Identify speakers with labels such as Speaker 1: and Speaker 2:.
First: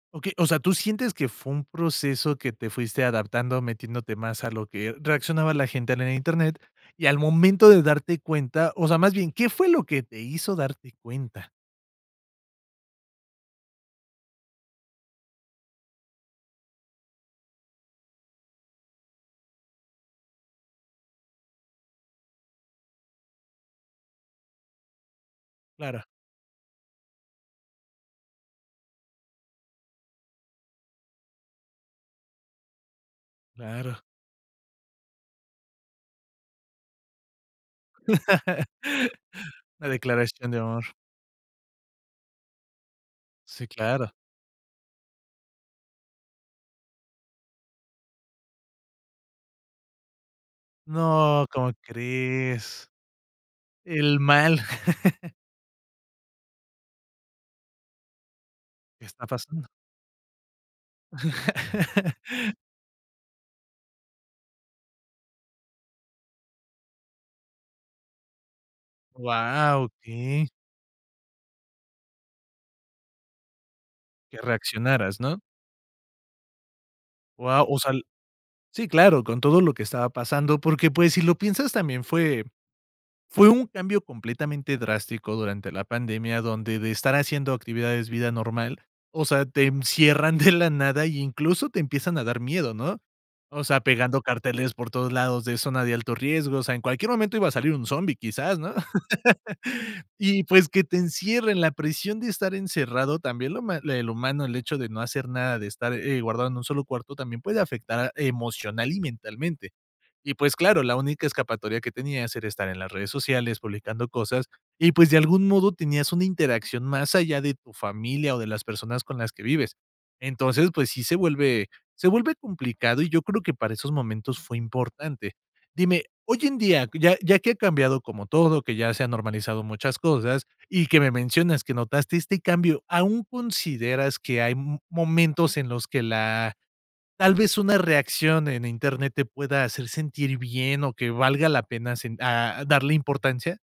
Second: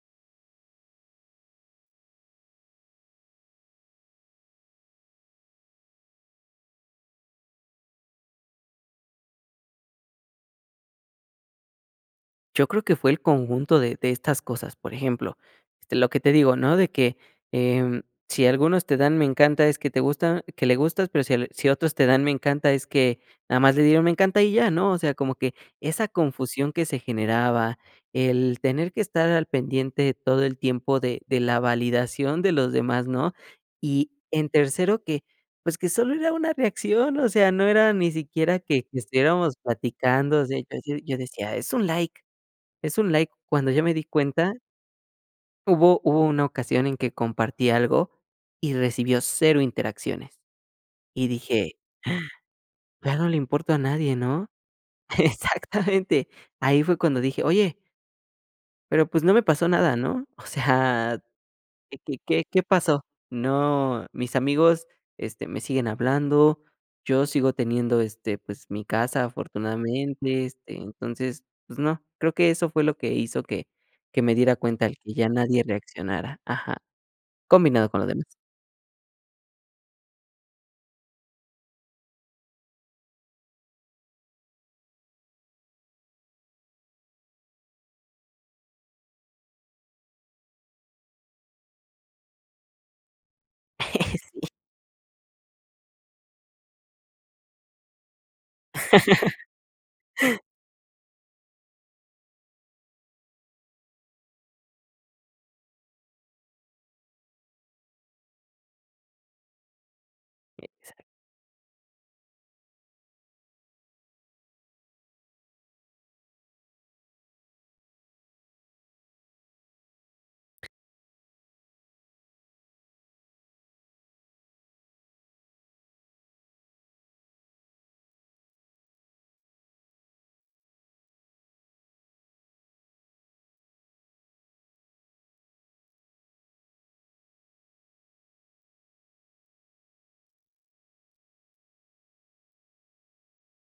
Speaker 1: Okey. O sea, tú sientes que fue un proceso que te fuiste adaptando, metiéndote más a lo que reaccionaba la gente en el Internet, y, al momento de darte cuenta, o sea, más bien, ¿qué fue lo que te hizo darte cuenta?
Speaker 2: Yo creo que fue el conjunto de de estas cosas. Por ejemplo, lo que te digo, ¿no?, de que, em, si algunos te dan me encanta es que te gusta que le gustas, pero si l si otros te dan me encanta es que nada más le dieron me encanta y ya, ¿no? O sea, como que
Speaker 1: Claro.
Speaker 2: esa confusión que se generaba, el tener que estar al pendiente todo el tiempo de de la validación de los demás, ¿no?
Speaker 1: Claro.
Speaker 2: Y, en tercero, que, pues, que solo era una reacción, o sea, no era ni siquiera que que estuviéramos
Speaker 1: La
Speaker 2: platicando. O
Speaker 1: declaración
Speaker 2: sea,
Speaker 1: de
Speaker 2: yo
Speaker 1: amor.
Speaker 2: decio yo decía: "Es un like, es un like".
Speaker 1: Sí,
Speaker 2: Cuando yo me di
Speaker 1: claro.
Speaker 2: cuenta hubo hubo una ocasión en que compartí algo y recibió 0 interacciones y
Speaker 1: No, ¿cómo
Speaker 2: dije:
Speaker 1: crees?
Speaker 2: "Ya no le importo a nadie",
Speaker 1: El
Speaker 2: ¿no?
Speaker 1: mal.
Speaker 2: Exactamente, ahí fue cuando dije: "oye" Pero,
Speaker 1: ¿Qué
Speaker 2: pues,
Speaker 1: está
Speaker 2: no me
Speaker 1: pasando?
Speaker 2: pasó nada, ¿no? O sea, ¿qué qué qué qué pasó? No, mis amigos, este, me siguen hablando, yo sigo teniendo, este, pues mi casa,
Speaker 1: ¡Guau!
Speaker 2: afortunadamente,
Speaker 1: Okey.
Speaker 2: este, entonces, pues no. Creo que eso fue lo que hizo que que me
Speaker 1: Que
Speaker 2: diera cuenta al que
Speaker 1: reaccionaras,
Speaker 2: ya
Speaker 1: ¿no?
Speaker 2: nadie reaccionara ajá,
Speaker 1: Guau, o
Speaker 2: combinado
Speaker 1: sea
Speaker 2: con
Speaker 1: el
Speaker 2: lo demás.
Speaker 1: sí, claro, con todo lo que estaba pasando, porque, pues, si lo piensas, también fue fue un cambio completamente drástico durante la pandemia, donde de estar haciendo actividades vida normal. O sea, te encierran de la nada y incluso te empiezan a dar miedo, ¿no? O sea, pegando
Speaker 2: Sí.
Speaker 1: carteles por todos lados de zona de alto riesgo. O sea, en cualquier momento iba a salir un zombie, quizás, ¿no? Y, pues, que te encierren, la presión de estar encerrado, también lo ma el humano, el hecho de no hacer nada, de estar, eh, guardado en un solo cuarto, también puede afectar emocional y mentalmente. Y, pues, claro, la
Speaker 2: Exac
Speaker 1: única escapatoria que tenías era estar en las redes sociales publicando cosas y, pues, de algún modo tenías una interacción más allá de tu familia o de las personas con las que vives. Entonces, pues, sí se vuelve, se vuelve complicado y yo creo que para esos momentos fue importante. Dime, hoy en día, ya ya que ha cambiado como todo, que ya se han normalizado muchas cosas y que me mencionas que notaste este cambio, ¿aún consideras que hay, m momentos en los que la tal vez una reacción en Internet te pueda hacer sentir bien o que valga la pena sen a darle importancia?